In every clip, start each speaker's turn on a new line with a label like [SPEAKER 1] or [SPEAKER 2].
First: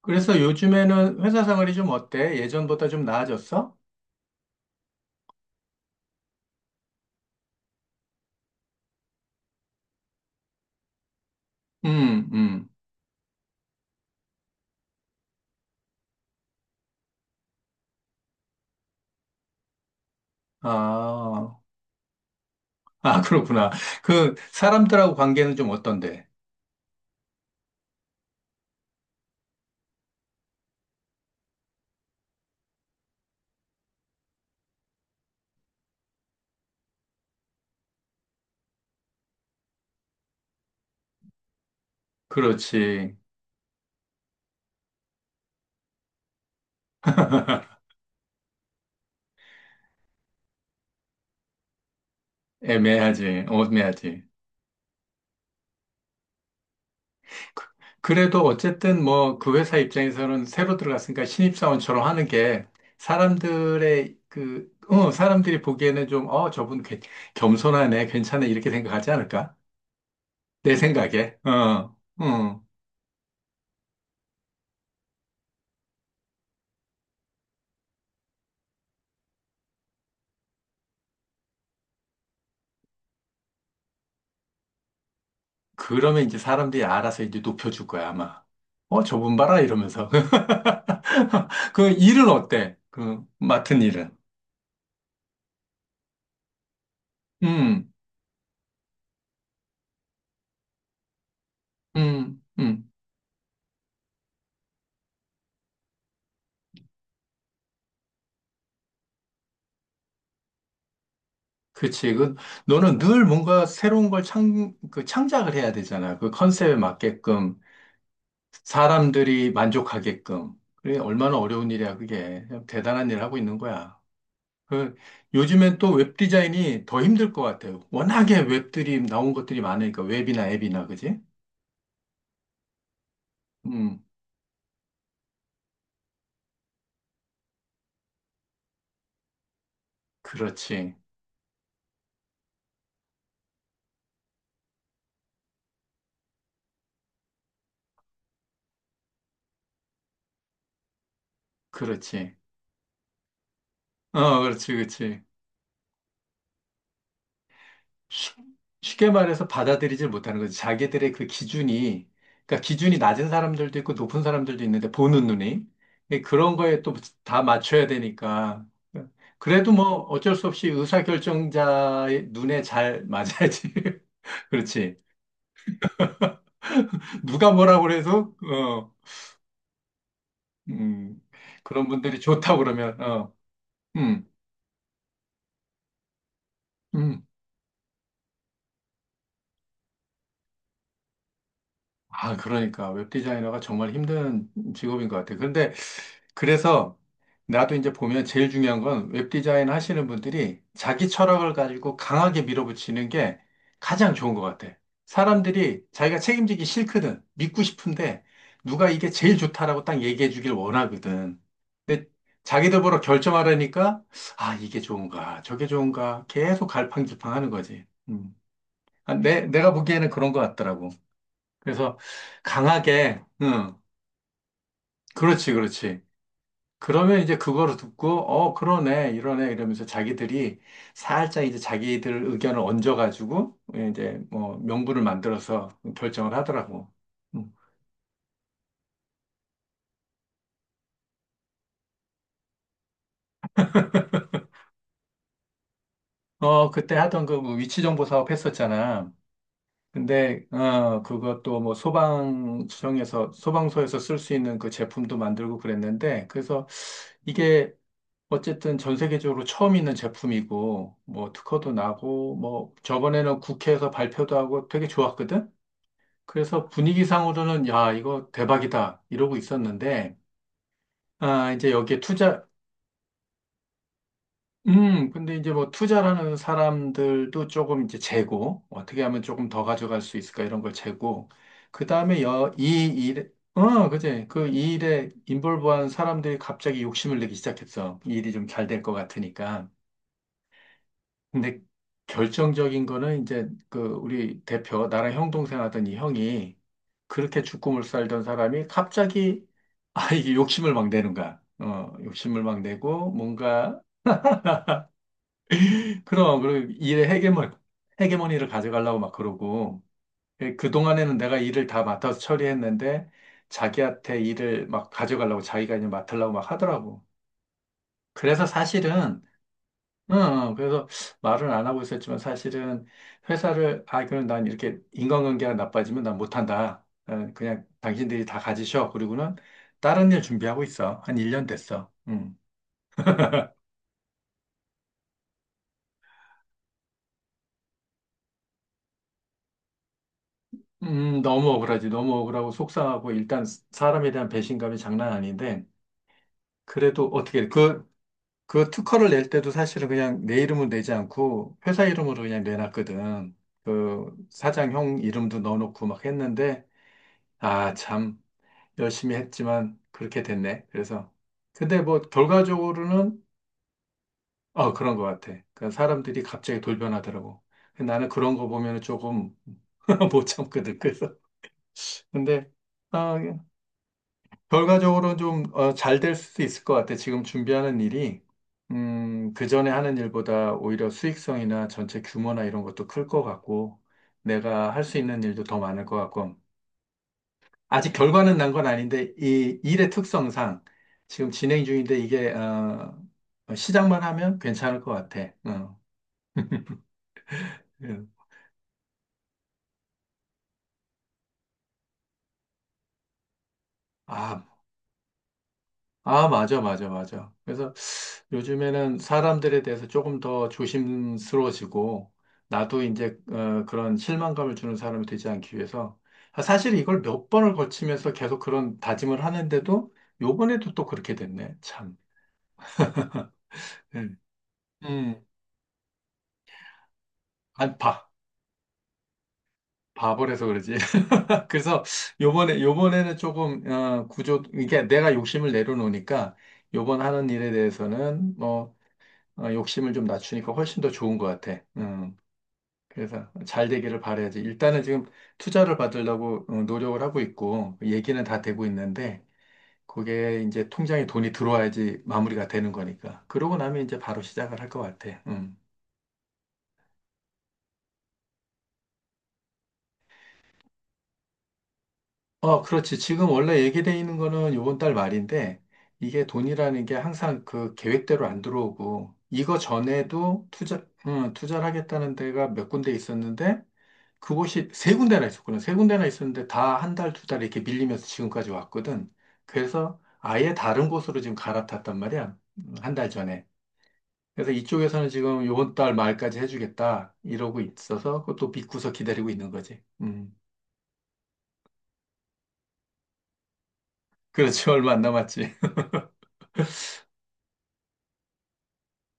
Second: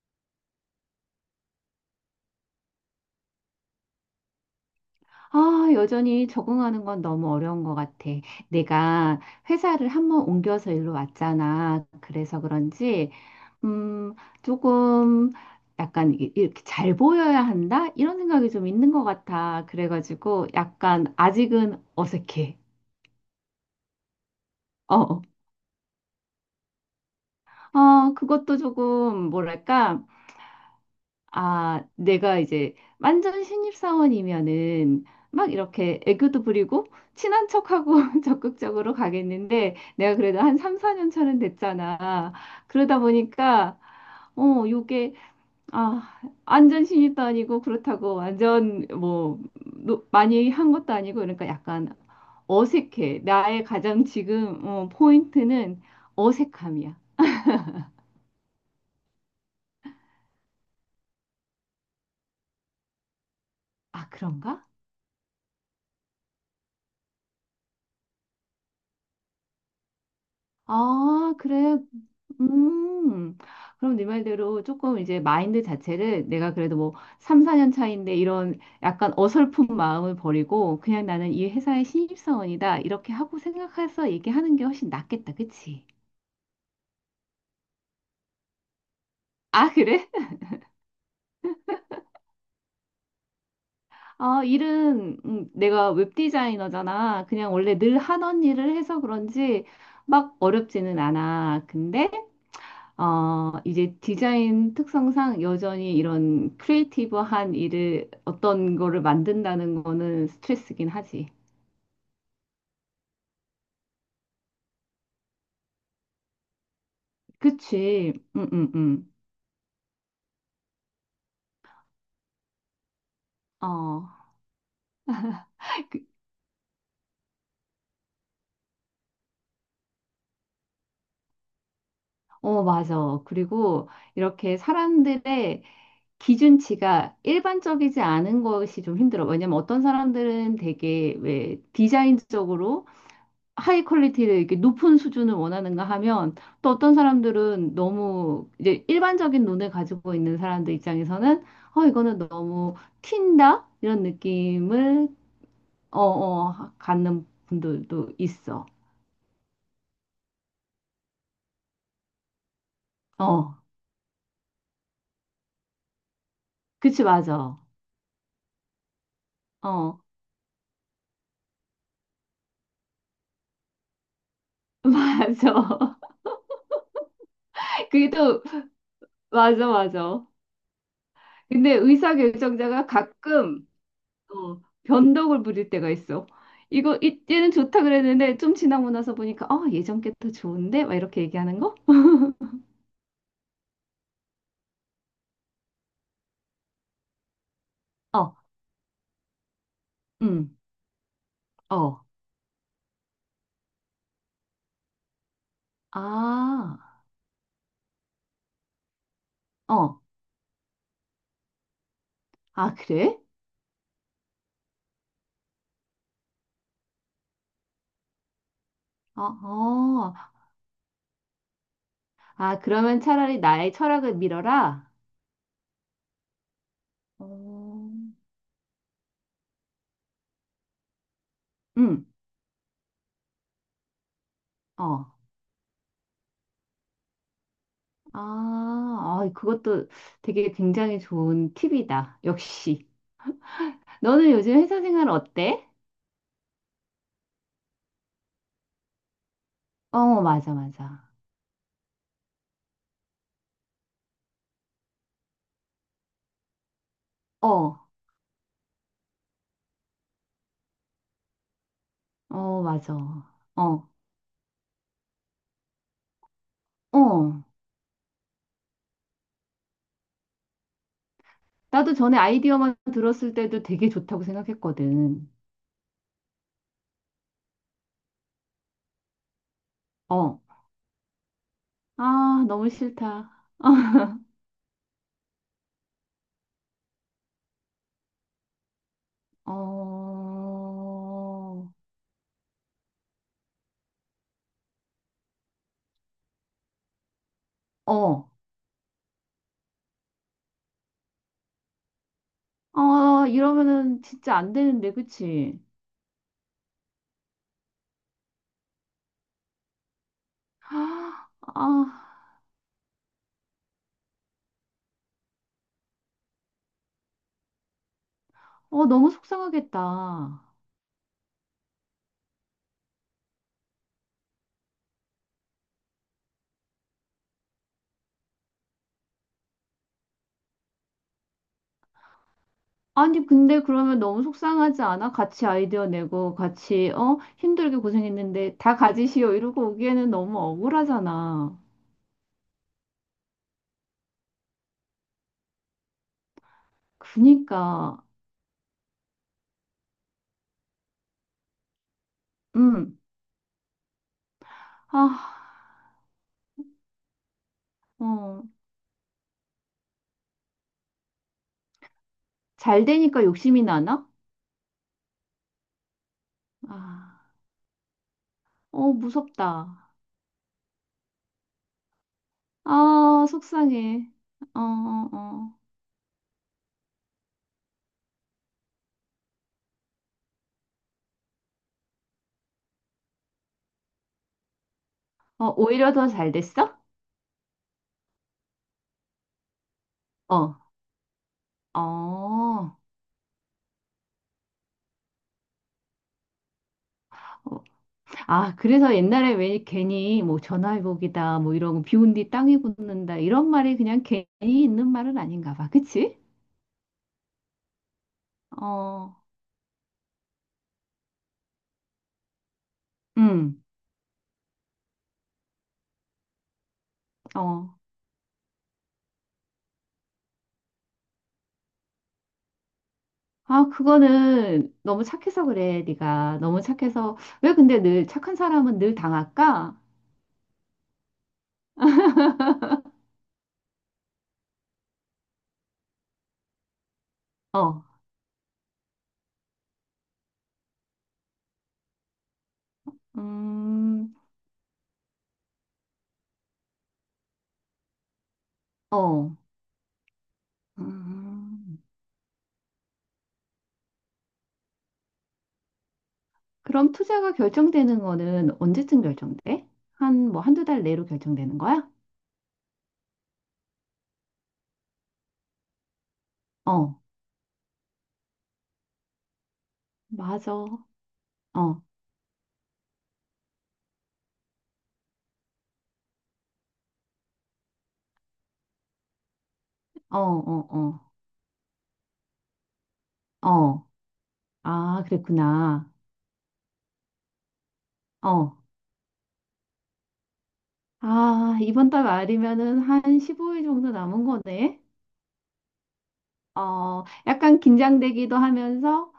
[SPEAKER 1] 그래서 요즘에는 회사 생활이 좀 어때? 예전보다 좀 나아졌어?
[SPEAKER 2] 아, 여전히 적응하는 건 너무 어려운 것 같아. 내가 회사를 한번 옮겨서 일로 왔잖아.
[SPEAKER 1] 음,
[SPEAKER 2] 그래서
[SPEAKER 1] 음.
[SPEAKER 2] 그런지, 음, 조금 약간 이렇게 잘 보여야 한다? 이런 생각이 좀 있는 것 같아. 그래가지고 약간
[SPEAKER 1] 아,
[SPEAKER 2] 아직은 어색해.
[SPEAKER 1] 아, 그렇구나. 그,
[SPEAKER 2] 어,
[SPEAKER 1] 사람들하고
[SPEAKER 2] 어,
[SPEAKER 1] 관계는 좀 어떤데?
[SPEAKER 2] 어, 그것도 조금 뭐랄까. 아, 내가 이제 완전 신입사원이면은 막 이렇게 애교도 부리고 친한 척하고 적극적으로 가겠는데 내가 그래도 한 3, 4년 차는 됐잖아. 그러다
[SPEAKER 1] 그렇지.
[SPEAKER 2] 보니까 요게 아, 완전 신입도 아니고 그렇다고 완전 뭐 많이 한 것도 아니고 그러니까 약간 어색해.
[SPEAKER 1] 애매하지.
[SPEAKER 2] 나의 가장
[SPEAKER 1] 애매하지.
[SPEAKER 2] 지금 포인트는 어색함이야.
[SPEAKER 1] 그- 그래도 어쨌든 뭐 그 회사 입장에서는 새로 들어갔으니까 신입사원처럼 하는 게
[SPEAKER 2] 아,
[SPEAKER 1] 사람들의
[SPEAKER 2] 그런가?
[SPEAKER 1] 그, 어, 사람들이 보기에는 좀, 어, 저분 괜- 겸손하네, 괜찮네, 이렇게 생각하지 않을까? 내
[SPEAKER 2] 아,
[SPEAKER 1] 생각에. 어,
[SPEAKER 2] 그래.
[SPEAKER 1] 어.
[SPEAKER 2] 음, 그럼 네 말대로 조금 이제 마인드 자체를 내가 그래도 뭐 3, 4년 차인데 이런 약간 어설픈 마음을 버리고 그냥 나는 이 회사의 신입사원이다. 이렇게 하고 생각해서 얘기하는 게 훨씬 낫겠다. 그치?
[SPEAKER 1] 그러면 이제 사람들이 알아서 이제 높여줄 거야, 아마. 어, 저분 봐라,
[SPEAKER 2] 아, 그래?
[SPEAKER 1] 이러면서. 그 일은 어때? 그 맡은 일은.
[SPEAKER 2] 아, 일은 내가 웹 디자이너잖아. 그냥 원래
[SPEAKER 1] 음,
[SPEAKER 2] 늘 하던 일을 해서 그런지 막 어렵지는 않아. 근데
[SPEAKER 1] 음, 음.
[SPEAKER 2] 이제 디자인 특성상 여전히 이런 크리에이티브한 일을 어떤 거를 만든다는 거는 스트레스긴 하지.
[SPEAKER 1] 그치. 그, 너는 늘 뭔가 새로운 걸 창, 그 창작을 해야 되잖아. 그 컨셉에 맞게끔,
[SPEAKER 2] 그치? 응, 응, 응.
[SPEAKER 1] 사람들이 만족하게끔. 그래, 얼마나 어려운 일이야, 그게. 그냥 대단한 일을 하고 있는 거야.
[SPEAKER 2] 어,
[SPEAKER 1] 그, 요즘엔 또
[SPEAKER 2] 그-
[SPEAKER 1] 웹 디자인이 더 힘들 것 같아요. 워낙에 웹들이 나온 것들이 많으니까, 웹이나 앱이나, 그지?
[SPEAKER 2] 어, 맞아. 그리고
[SPEAKER 1] 음,
[SPEAKER 2] 이렇게 사람들의 기준치가 일반적이지 않은 것이 좀 힘들어. 왜냐면 어떤 사람들은
[SPEAKER 1] 그렇지.
[SPEAKER 2] 되게 왜 디자인적으로 하이 퀄리티를 이렇게 높은 수준을 원하는가 하면 또 어떤 사람들은 너무 이제 일반적인 눈을 가지고 있는 사람들 입장에서는 이거는
[SPEAKER 1] 그렇지.
[SPEAKER 2] 너무 튄다? 이런
[SPEAKER 1] 어, 그렇지,
[SPEAKER 2] 느낌을
[SPEAKER 1] 그렇지.
[SPEAKER 2] 갖는 분들도
[SPEAKER 1] 쉽-
[SPEAKER 2] 있어.
[SPEAKER 1] 쉽게 말해서 받아들이질 못하는 거지. 자기들의 그 기준이, 그러니까 기준이 낮은
[SPEAKER 2] 어,
[SPEAKER 1] 사람들도 있고 높은 사람들도 있는데 보는 눈이 예, 그런 거에 또
[SPEAKER 2] 그치,
[SPEAKER 1] 다
[SPEAKER 2] 맞아.
[SPEAKER 1] 맞춰야 되니까. 그래도 뭐
[SPEAKER 2] 어,
[SPEAKER 1] 어쩔 수 없이 의사결정자의 눈에 잘 맞아야지. 그렇지.
[SPEAKER 2] 맞아.
[SPEAKER 1] 누가 뭐라고
[SPEAKER 2] 그게
[SPEAKER 1] 그래서,
[SPEAKER 2] 또,
[SPEAKER 1] 어,
[SPEAKER 2] 맞아, 맞아.
[SPEAKER 1] 음,
[SPEAKER 2] 근데
[SPEAKER 1] 그런 분들이 좋다고
[SPEAKER 2] 의사결정자가
[SPEAKER 1] 그러면, 어,
[SPEAKER 2] 가끔
[SPEAKER 1] 음,
[SPEAKER 2] 변덕을 부릴 때가 있어. 이거
[SPEAKER 1] 음.
[SPEAKER 2] 이때는 좋다 그랬는데 좀 지나고 나서 보니까 예전 게 더 좋은데? 막 이렇게 얘기하는 거?
[SPEAKER 1] 아, 그러니까 웹 디자이너가 정말 힘든 직업인 것 같아요. 그런데 그래서 나도 이제 보면
[SPEAKER 2] 어,
[SPEAKER 1] 제일 중요한 건 웹 디자인 하시는
[SPEAKER 2] 음,
[SPEAKER 1] 분들이 자기 철학을 가지고
[SPEAKER 2] 어,
[SPEAKER 1] 강하게 밀어붙이는 게 가장 좋은 것 같아. 사람들이 자기가 책임지기
[SPEAKER 2] 아,
[SPEAKER 1] 싫거든. 믿고 싶은데 누가 이게 제일 좋다라고
[SPEAKER 2] 어,
[SPEAKER 1] 딱 얘기해 주길 원하거든. 근데
[SPEAKER 2] 아,
[SPEAKER 1] 자기들 보러
[SPEAKER 2] 그래?
[SPEAKER 1] 결정하려니까 아, 이게 좋은가, 저게 좋은가 계속 갈팡질팡 하는 거지. 음. 아,
[SPEAKER 2] 어,
[SPEAKER 1] 내가 보기에는
[SPEAKER 2] 어,
[SPEAKER 1] 그런 것 같더라고. 그래서
[SPEAKER 2] 아, 그러면
[SPEAKER 1] 강하게,
[SPEAKER 2] 차라리 나의
[SPEAKER 1] 응,
[SPEAKER 2] 철학을 밀어라.
[SPEAKER 1] 그렇지, 그렇지. 그러면 이제 그거를
[SPEAKER 2] 어,
[SPEAKER 1] 듣고, 어, 그러네, 이러네, 이러면서 자기들이 살짝 이제
[SPEAKER 2] 음,
[SPEAKER 1] 자기들 의견을 얹어가지고, 예, 이제 뭐 명분을
[SPEAKER 2] 어,
[SPEAKER 1] 만들어서 결정을 하더라고. 응.
[SPEAKER 2] 아, 아, 그것도 되게 굉장히 좋은 팁이다. 역시. 너는 요즘 회사 생활 어때?
[SPEAKER 1] 어, 그때 하던 그뭐 위치 정보 사업 했었잖아.
[SPEAKER 2] 어,
[SPEAKER 1] 근데,
[SPEAKER 2] 맞아,
[SPEAKER 1] 어,
[SPEAKER 2] 맞아.
[SPEAKER 1] 그것도 뭐 소방청에서, 소방서에서 쓸 수 있는 그 제품도 만들고 그랬는데, 그래서 이게
[SPEAKER 2] 어,
[SPEAKER 1] 어쨌든 전 세계적으로 처음 있는 제품이고, 뭐 특허도 나고,
[SPEAKER 2] 어,
[SPEAKER 1] 뭐
[SPEAKER 2] 맞아.
[SPEAKER 1] 저번에는
[SPEAKER 2] 어,
[SPEAKER 1] 국회에서 발표도 하고 되게 좋았거든? 그래서
[SPEAKER 2] 어.
[SPEAKER 1] 분위기상으로는 야, 이거 대박이다. 이러고 있었는데, 아, 이제
[SPEAKER 2] 나도
[SPEAKER 1] 여기에
[SPEAKER 2] 전에
[SPEAKER 1] 투자,
[SPEAKER 2] 아이디어만 들었을 때도 되게 좋다고 생각했거든.
[SPEAKER 1] 근데 이제 뭐 투자라는 사람들도 조금 이제 재고, 어떻게 하면 조금 더 가져갈 수
[SPEAKER 2] 어.
[SPEAKER 1] 있을까 이런 걸 재고, 그 다음에
[SPEAKER 2] 아,
[SPEAKER 1] 여,
[SPEAKER 2] 너무
[SPEAKER 1] 이 일에,
[SPEAKER 2] 싫다.
[SPEAKER 1] 어, 그지? 그 이 일에 인볼브한 사람들이 갑자기 욕심을 내기 시작했어. 이 일이 좀 잘 될 것
[SPEAKER 2] 어,
[SPEAKER 1] 같으니까. 근데
[SPEAKER 2] 어,
[SPEAKER 1] 결정적인 거는 이제 그 우리 대표, 나랑 형 동생 하던 이 형이 그렇게 죽고 물 살던
[SPEAKER 2] 어,
[SPEAKER 1] 사람이 갑자기 아, 이게 욕심을 막 내는 거야. 어, 욕심을 막 내고
[SPEAKER 2] 아,
[SPEAKER 1] 뭔가
[SPEAKER 2] 이러면은 진짜 안 되는데, 그치?
[SPEAKER 1] 그럼 그리고 일의 헤게모니를 가져가려고 막 그러고 예, 그동안에는
[SPEAKER 2] 아,
[SPEAKER 1] 내가 일을 다 맡아서
[SPEAKER 2] 아,
[SPEAKER 1] 처리했는데 자기한테 일을 막 가져가려고 자기가 이제 맡으려고 막 하더라고. 그래서
[SPEAKER 2] 어, 너무
[SPEAKER 1] 사실은
[SPEAKER 2] 속상하겠다.
[SPEAKER 1] 응, 그래서 말은 안 하고 있었지만 사실은 회사를, 아, 그럼 난 이렇게 인간관계가 나빠지면 난 못한다. 어, 그냥 당신들이 다 가지셔. 그리고는 다른 일 준비하고 있어. 한 1년 됐어. 음.
[SPEAKER 2] 아니, 근데 그러면 너무 속상하지 않아? 같이 아이디어 내고, 같이, 어, 힘들게 고생했는데, 다 가지시오. 이러고 오기에는 너무
[SPEAKER 1] 너무
[SPEAKER 2] 억울하잖아.
[SPEAKER 1] 억울하지. 너무 억울하고 속상하고 일단 사람에 대한 배신감이 장난 아닌데 그래도 어떻게, 그,
[SPEAKER 2] 그니까,
[SPEAKER 1] 그 특허를 낼 때도 사실은 그냥 내 이름은 내지 않고 회사 이름으로 그냥
[SPEAKER 2] 음,
[SPEAKER 1] 내놨거든. 그 사장 형
[SPEAKER 2] 아,
[SPEAKER 1] 이름도 넣어놓고 막 했는데 아, 참.
[SPEAKER 2] 어.
[SPEAKER 1] 열심히 했지만 그렇게 됐네. 그래서 근데 뭐
[SPEAKER 2] 잘
[SPEAKER 1] 결과적으로는
[SPEAKER 2] 되니까 욕심이 나나?
[SPEAKER 1] 어 그런 것 같아. 그러니까 사람들이 갑자기
[SPEAKER 2] 아,
[SPEAKER 1] 돌변하더라고. 근데 나는 그런 거 보면 은
[SPEAKER 2] 어,
[SPEAKER 1] 조금
[SPEAKER 2] 무섭다.
[SPEAKER 1] 못 참거든. 그래서 근데 어,
[SPEAKER 2] 아, 속상해. 어, 어,
[SPEAKER 1] 결과적으로 좀
[SPEAKER 2] 어.
[SPEAKER 1] 어, 잘될 수도 있을 것 같아. 지금 준비하는 일이 그 전에 하는 일보다 오히려 수익성이나 전체 규모나 이런 것도 클 것 같고 내가 할 수 있는 일도
[SPEAKER 2] 어,
[SPEAKER 1] 더 많을
[SPEAKER 2] 오히려
[SPEAKER 1] 것
[SPEAKER 2] 더 잘
[SPEAKER 1] 같고
[SPEAKER 2] 됐어?
[SPEAKER 1] 아직 결과는 난 건 아닌데 이 일의
[SPEAKER 2] 어,
[SPEAKER 1] 특성상 지금 진행
[SPEAKER 2] 어.
[SPEAKER 1] 중인데 이게
[SPEAKER 2] 어,
[SPEAKER 1] 어, 시작만 하면 괜찮을 것 같아. 어. 예.
[SPEAKER 2] 아, 그래서 옛날에 왜 괜히 뭐 전화위복이다, 뭐 이런 거 비온 뒤 땅이 굳는다, 이런 말이 그냥 괜히
[SPEAKER 1] 아,
[SPEAKER 2] 있는 말은 아닌가 봐. 그치?
[SPEAKER 1] 아, 맞아, 맞아, 맞아. 그래서 요즘에는
[SPEAKER 2] 어,
[SPEAKER 1] 사람들에 대해서 조금 더 조심스러워지고, 나도 이제
[SPEAKER 2] 음,
[SPEAKER 1] 어, 그런 실망감을 주는 사람이 되지 않기 위해서, 아, 사실 이걸 몇 번을
[SPEAKER 2] 어.
[SPEAKER 1] 거치면서 계속 그런 다짐을 하는데도, 요번에도 또 그렇게 됐네, 참.
[SPEAKER 2] 아,
[SPEAKER 1] 음,
[SPEAKER 2] 그거는 너무
[SPEAKER 1] 음,
[SPEAKER 2] 착해서 그래, 네가. 너무 착해서. 왜
[SPEAKER 1] 안
[SPEAKER 2] 근데 늘
[SPEAKER 1] 봐.
[SPEAKER 2] 착한 사람은 늘 당할까?
[SPEAKER 1] 바보라서 그러지. 그래서 요번에는 조금 어, 구조 이게 내가 욕심을 내려놓으니까 요번 하는 일에
[SPEAKER 2] 어,
[SPEAKER 1] 대해서는 뭐 어, 욕심을 좀 낮추니까 훨씬 더 좋은 것 같아. 그래서 잘 되기를
[SPEAKER 2] 음,
[SPEAKER 1] 바라야지. 일단은 지금 투자를 받으려고 어, 노력을 하고 있고 얘기는 다 되고 있는데
[SPEAKER 2] 어.
[SPEAKER 1] 그게 이제 통장에 돈이
[SPEAKER 2] 음.
[SPEAKER 1] 들어와야지 마무리가 되는 거니까. 그러고 나면 이제 바로 시작을 할 것 같아. 음.
[SPEAKER 2] 그럼 투자가 결정되는 거는 언제쯤 결정돼? 한 뭐 한두 달 내로 결정되는 거야?
[SPEAKER 1] 어, 그렇지. 지금 원래 얘기돼 있는 거는 요번 달 말인데, 이게 돈이라는 게
[SPEAKER 2] 어,
[SPEAKER 1] 항상 그 계획대로 안 들어오고, 이거 전에도
[SPEAKER 2] 맞아.
[SPEAKER 1] 투자,
[SPEAKER 2] 어,
[SPEAKER 1] 투자를
[SPEAKER 2] 어,
[SPEAKER 1] 하겠다는 데가 몇 군데 있었는데, 그곳이 세 군데나 있었거든. 세 군데나 있었는데 다 한 달, 두 달 이렇게 밀리면서 지금까지 왔거든. 그래서 아예 다른
[SPEAKER 2] 어,
[SPEAKER 1] 곳으로 지금 갈아탔단 말이야. 한달 전에.
[SPEAKER 2] 어, 어.
[SPEAKER 1] 그래서
[SPEAKER 2] 아,
[SPEAKER 1] 이쪽에서는 지금 요번
[SPEAKER 2] 그랬구나.
[SPEAKER 1] 달 말까지 해주겠다. 이러고 있어서 그것도
[SPEAKER 2] 어.
[SPEAKER 1] 믿고서 기다리고 있는 거지. 음.
[SPEAKER 2] 아, 이번 달 말이면은 한 15일 정도 남은
[SPEAKER 1] 그렇지.
[SPEAKER 2] 거네.
[SPEAKER 1] 얼마 안 남았지.
[SPEAKER 2] 어, 약간 긴장되기도 하면서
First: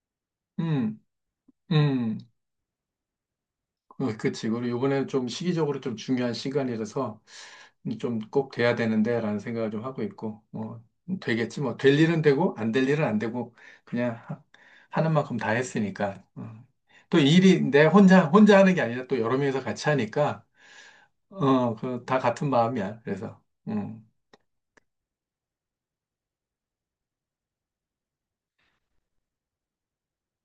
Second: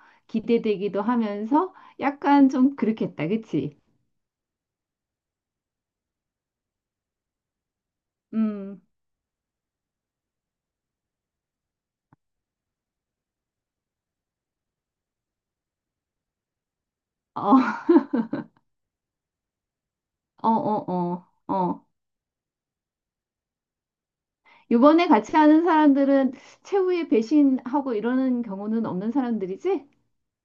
[SPEAKER 1] 음.
[SPEAKER 2] 기대되기도 하면서
[SPEAKER 1] 음.
[SPEAKER 2] 약간 좀 그렇겠다, 그치?
[SPEAKER 1] 그치. 그리고 요번에는 좀 시기적으로 좀 중요한 시간이라서 좀 꼭 돼야
[SPEAKER 2] 음,
[SPEAKER 1] 되는데라는 생각을 좀 하고 있고, 뭐, 되겠지. 뭐, 될 일은 되고, 안 될 일은 안 되고, 그냥 하는 만큼 다 했으니까. 어. 또
[SPEAKER 2] 어,
[SPEAKER 1] 일이 내 혼자, 혼자 하는 게 아니라 또 여러 명이서 같이 하니까,
[SPEAKER 2] 어, 어, 어,
[SPEAKER 1] 어,
[SPEAKER 2] 어.
[SPEAKER 1] 그, 다 같은 마음이야. 그래서, 음.
[SPEAKER 2] 요번에 같이 하는 사람들은 최후에 배신하고 이러는 경우는 없는 사람들이지?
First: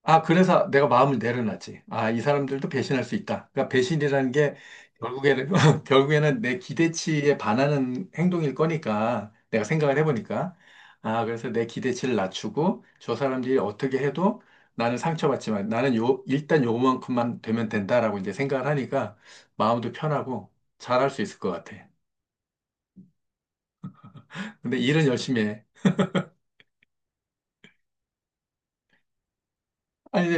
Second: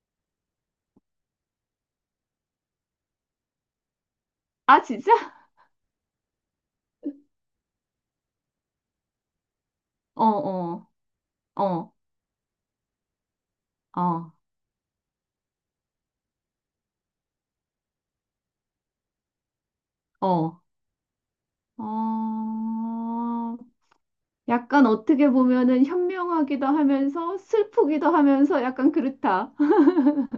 [SPEAKER 1] 아, 그래서 내가 마음을 내려놨지. 아, 이 사람들도 배신할 수 있다. 그러니까 배신이라는 게
[SPEAKER 2] 아, 진짜?
[SPEAKER 1] 결국에는, 결국에는 내 기대치에 반하는 행동일 거니까, 내가 생각을
[SPEAKER 2] 어,
[SPEAKER 1] 해보니까.
[SPEAKER 2] 어,
[SPEAKER 1] 아, 그래서 내
[SPEAKER 2] 어,
[SPEAKER 1] 기대치를 낮추고, 저 사람들이 어떻게
[SPEAKER 2] 어,
[SPEAKER 1] 해도 나는 상처받지만, 나는 요, 일단 요만큼만 되면 된다라고 이제 생각을 하니까, 마음도 편하고,
[SPEAKER 2] 어.
[SPEAKER 1] 잘할 수 있을 것 같아.
[SPEAKER 2] 어,
[SPEAKER 1] 근데
[SPEAKER 2] 약간
[SPEAKER 1] 일은
[SPEAKER 2] 어떻게
[SPEAKER 1] 열심히 해.
[SPEAKER 2] 보면은 현명하기도 하면서 슬프기도 하면서 약간 그렇다.
[SPEAKER 1] 아니,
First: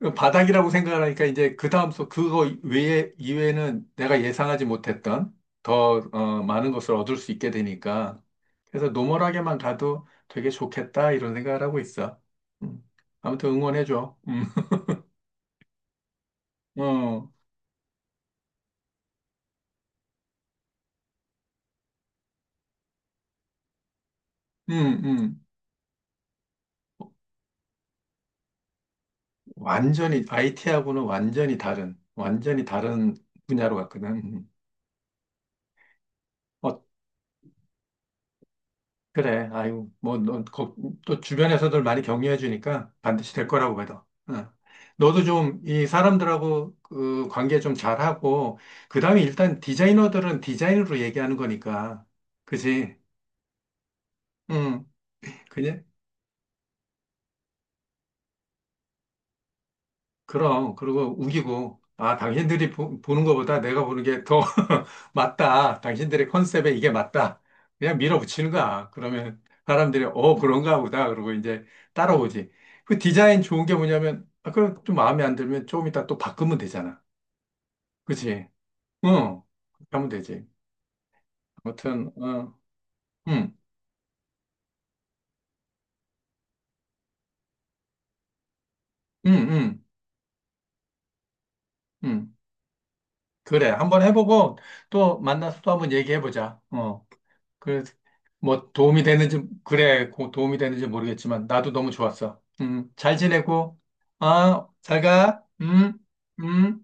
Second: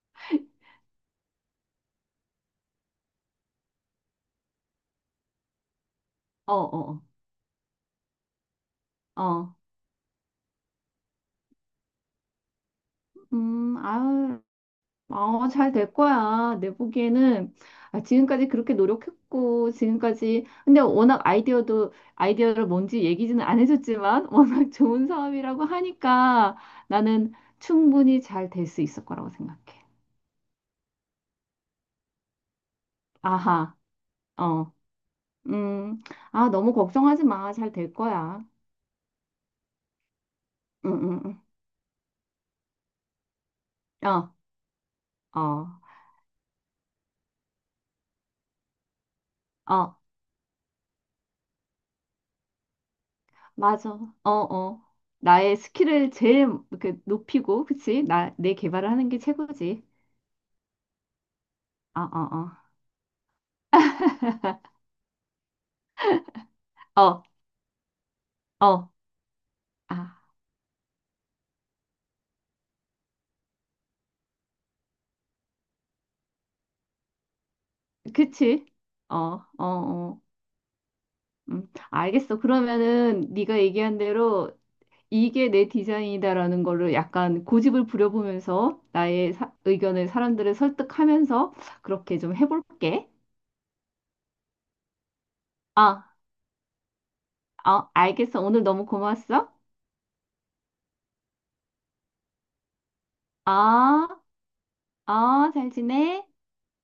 [SPEAKER 1] 그 바닥이라고 생각을 하니까 이제 그 다음 수 그거 외에 이외에는 내가 예상하지 못했던 더 어,
[SPEAKER 2] 어,
[SPEAKER 1] 많은 것을
[SPEAKER 2] 어,
[SPEAKER 1] 얻을 수 있게 되니까 그래서
[SPEAKER 2] 어.
[SPEAKER 1] 노멀하게만 가도 되게 좋겠다 이런 생각을 하고 있어. 음. 아무튼 응원해줘.
[SPEAKER 2] 아유.
[SPEAKER 1] 음.
[SPEAKER 2] 어, 잘 될 거야. 내
[SPEAKER 1] 어,
[SPEAKER 2] 보기에는, 지금까지 그렇게 노력했고 지금까지 근데 워낙 아이디어도 아이디어를 뭔지 얘기지는 안 해줬지만 워낙
[SPEAKER 1] 음,
[SPEAKER 2] 좋은
[SPEAKER 1] 음.
[SPEAKER 2] 사업이라고 하니까 나는 충분히 잘 될 수 있을 거라고 생각해.
[SPEAKER 1] 완전히 IT하고는 완전히 다른 분야로
[SPEAKER 2] 아하,
[SPEAKER 1] 갔거든. 음.
[SPEAKER 2] 어, 음, 아 너무 걱정하지 마. 잘 될 거야.
[SPEAKER 1] 그래. 아유, 뭐, 너, 거-
[SPEAKER 2] 응,
[SPEAKER 1] 또
[SPEAKER 2] 응,
[SPEAKER 1] 주변에서들 많이 격려해 주니까 반드시 될 거라고 믿어.
[SPEAKER 2] 응. 어,
[SPEAKER 1] 응. 너도 좀
[SPEAKER 2] 어,
[SPEAKER 1] 이 사람들하고 그 관계 좀 잘하고, 그 다음에 일단
[SPEAKER 2] 어,
[SPEAKER 1] 디자이너들은 디자인으로 얘기하는 거니까. 그지?
[SPEAKER 2] 맞아. 어, 어.
[SPEAKER 1] 응.
[SPEAKER 2] 나의 스킬을 제일 이렇게 높이고, 그치? 내 개발을 하는 게 최고지.
[SPEAKER 1] 그럼, 그리고 우기고,
[SPEAKER 2] 어,
[SPEAKER 1] 아,
[SPEAKER 2] 어, 어.
[SPEAKER 1] 당신들이 보, 는 것보다 내가 보는 게 더 맞다. 당신들의 컨셉에 이게
[SPEAKER 2] 어,
[SPEAKER 1] 맞다. 그냥 밀어붙이는 거야.
[SPEAKER 2] 어,
[SPEAKER 1] 그러면 사람들이,
[SPEAKER 2] 아,
[SPEAKER 1] 어, 그런가 보다. 그러고 이제 따라오지. 그 디자인 좋은 게 뭐냐면, 아, 그럼 좀 마음에 안 들면 조금 이따 또 바꾸면 되잖아. 그치?
[SPEAKER 2] 그치? 어,
[SPEAKER 1] 응.
[SPEAKER 2] 어,
[SPEAKER 1] 그렇게 하면
[SPEAKER 2] 어,
[SPEAKER 1] 되지. 아무튼,
[SPEAKER 2] 알겠어.
[SPEAKER 1] 어,
[SPEAKER 2] 그러면은
[SPEAKER 1] 응,
[SPEAKER 2] 네가 얘기한 대로 이게 내 디자인이다라는 거를 약간 고집을 부려보면서
[SPEAKER 1] 응,
[SPEAKER 2] 나의
[SPEAKER 1] 응,
[SPEAKER 2] 의견을 사람들을 설득하면서 그렇게
[SPEAKER 1] 응.
[SPEAKER 2] 좀 해볼게.
[SPEAKER 1] 그래. 한번 해보고 또 만나서 또 한번
[SPEAKER 2] 아,
[SPEAKER 1] 얘기해보자. 어.
[SPEAKER 2] 어,
[SPEAKER 1] 그래서
[SPEAKER 2] 알겠어. 오늘
[SPEAKER 1] 뭐
[SPEAKER 2] 너무
[SPEAKER 1] 도움이 되는지
[SPEAKER 2] 고마웠어.
[SPEAKER 1] 그래 도움이 되는지 모르겠지만 나도 너무 좋았어. 잘 지내고
[SPEAKER 2] 아,
[SPEAKER 1] 아, 잘 가.
[SPEAKER 2] 아, 잘 지내?
[SPEAKER 1] 음.